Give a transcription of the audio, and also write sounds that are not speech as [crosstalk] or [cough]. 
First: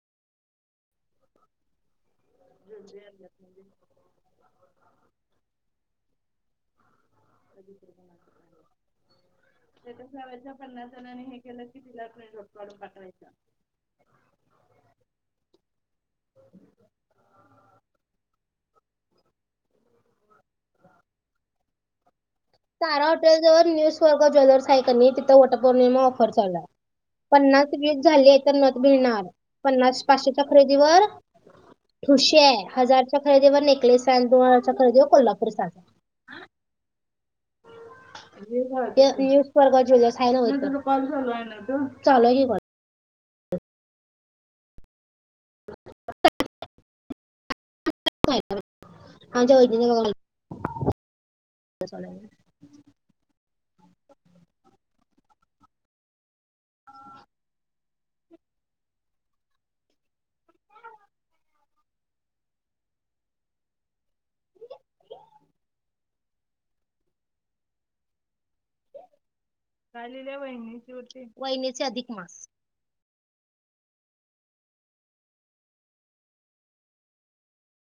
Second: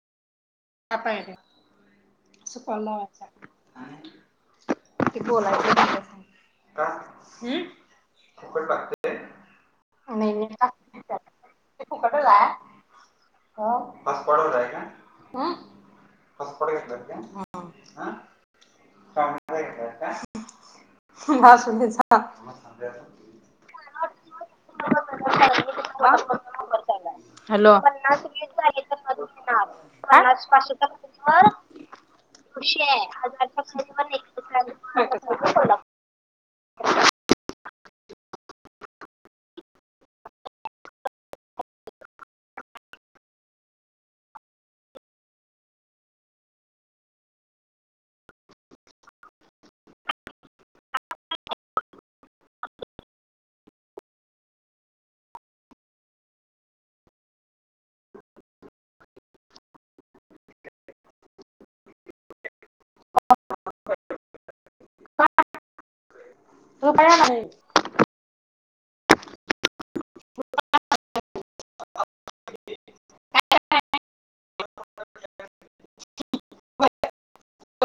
अपा नुसता कॉल लावायचा की बोलायचं तिच्या संग. का? हम्म फुकट लागतंय नही नही, ते फुकट च हाय. हॉटस्पॉट वर हाय काय? हॉटस्पॉट घेतल्यात काय? हा. आ. कामाला गेल्यात काय? असूदे जा. तारा हॉटेल जवळ न्यू स्वर्ग ज्वेलर्स आहे कणी तिथ वट पौर्णिमा ऑफर चालू हाय. पन्नास, वीस झाली तर नथ मिळणार. पन्नास पाचशेच्या खरेदीवर ठुशी हाय, खुशी आहे हजारच्या खरेदीवर नेकलेस हाय आणि दोन हजारच्या खरेदीवर खरेदीवर कोल्हापूर नेक्स्ट साज. [inaudible] पियू सारखा ज्वेलर्स हाय नवं तिथं. तुझा कॉल चालू आहे ना ग. चालू आहे की कॉल. [unintelligible] झोपा या लागली. काय लिहिल्या वहिनीची वटी, वहिनीचे अधिक मास. काय [unintelligible]